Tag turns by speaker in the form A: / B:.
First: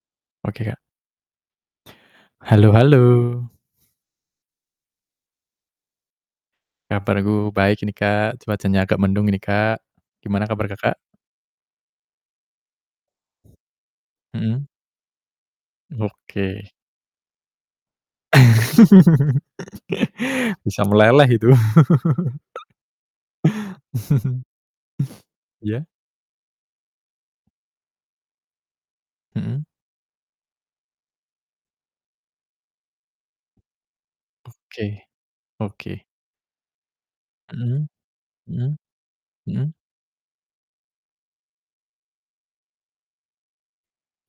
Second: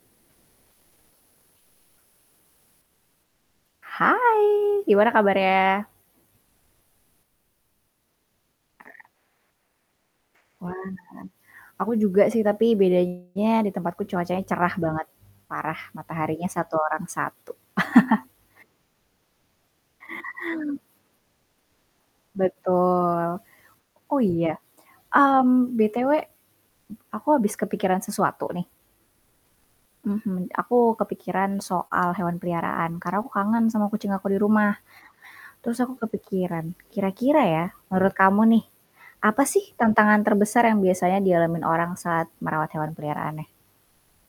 A: Oke, Kak. Halo halo.
B: Hai, gimana kabarnya?
A: Kabarku baik ini, Kak, cuacanya agak mendung ini, Kak, gimana kabar
B: Wah, mhm.
A: Kakak?
B: Aku juga sih tapi bedanya di tempat ku cuacanya
A: Mhm.
B: cerah banget, parah, mataharinya
A: Oke.
B: satu orang satu.
A: Bisa meleleh itu.
B: Betul. Oh, iya, mmm,
A: Iya.
B: BTW, aku abis kepikiran sesuatu nih.
A: Mhm.
B: Mhm. Aku kepikiran soal hewan peliharaan, karena aku kangen sama kucing aku di rumah.
A: Oke,
B: Terus aku
A: oke.
B: kepikiran kira-kira, ya,
A: Mhm
B: menurut kamu nih,
A: mhm
B: apa sih
A: mhm.
B: tantangan terbesar yang biasanya dialami orang saat merawat hewan peliharaannya?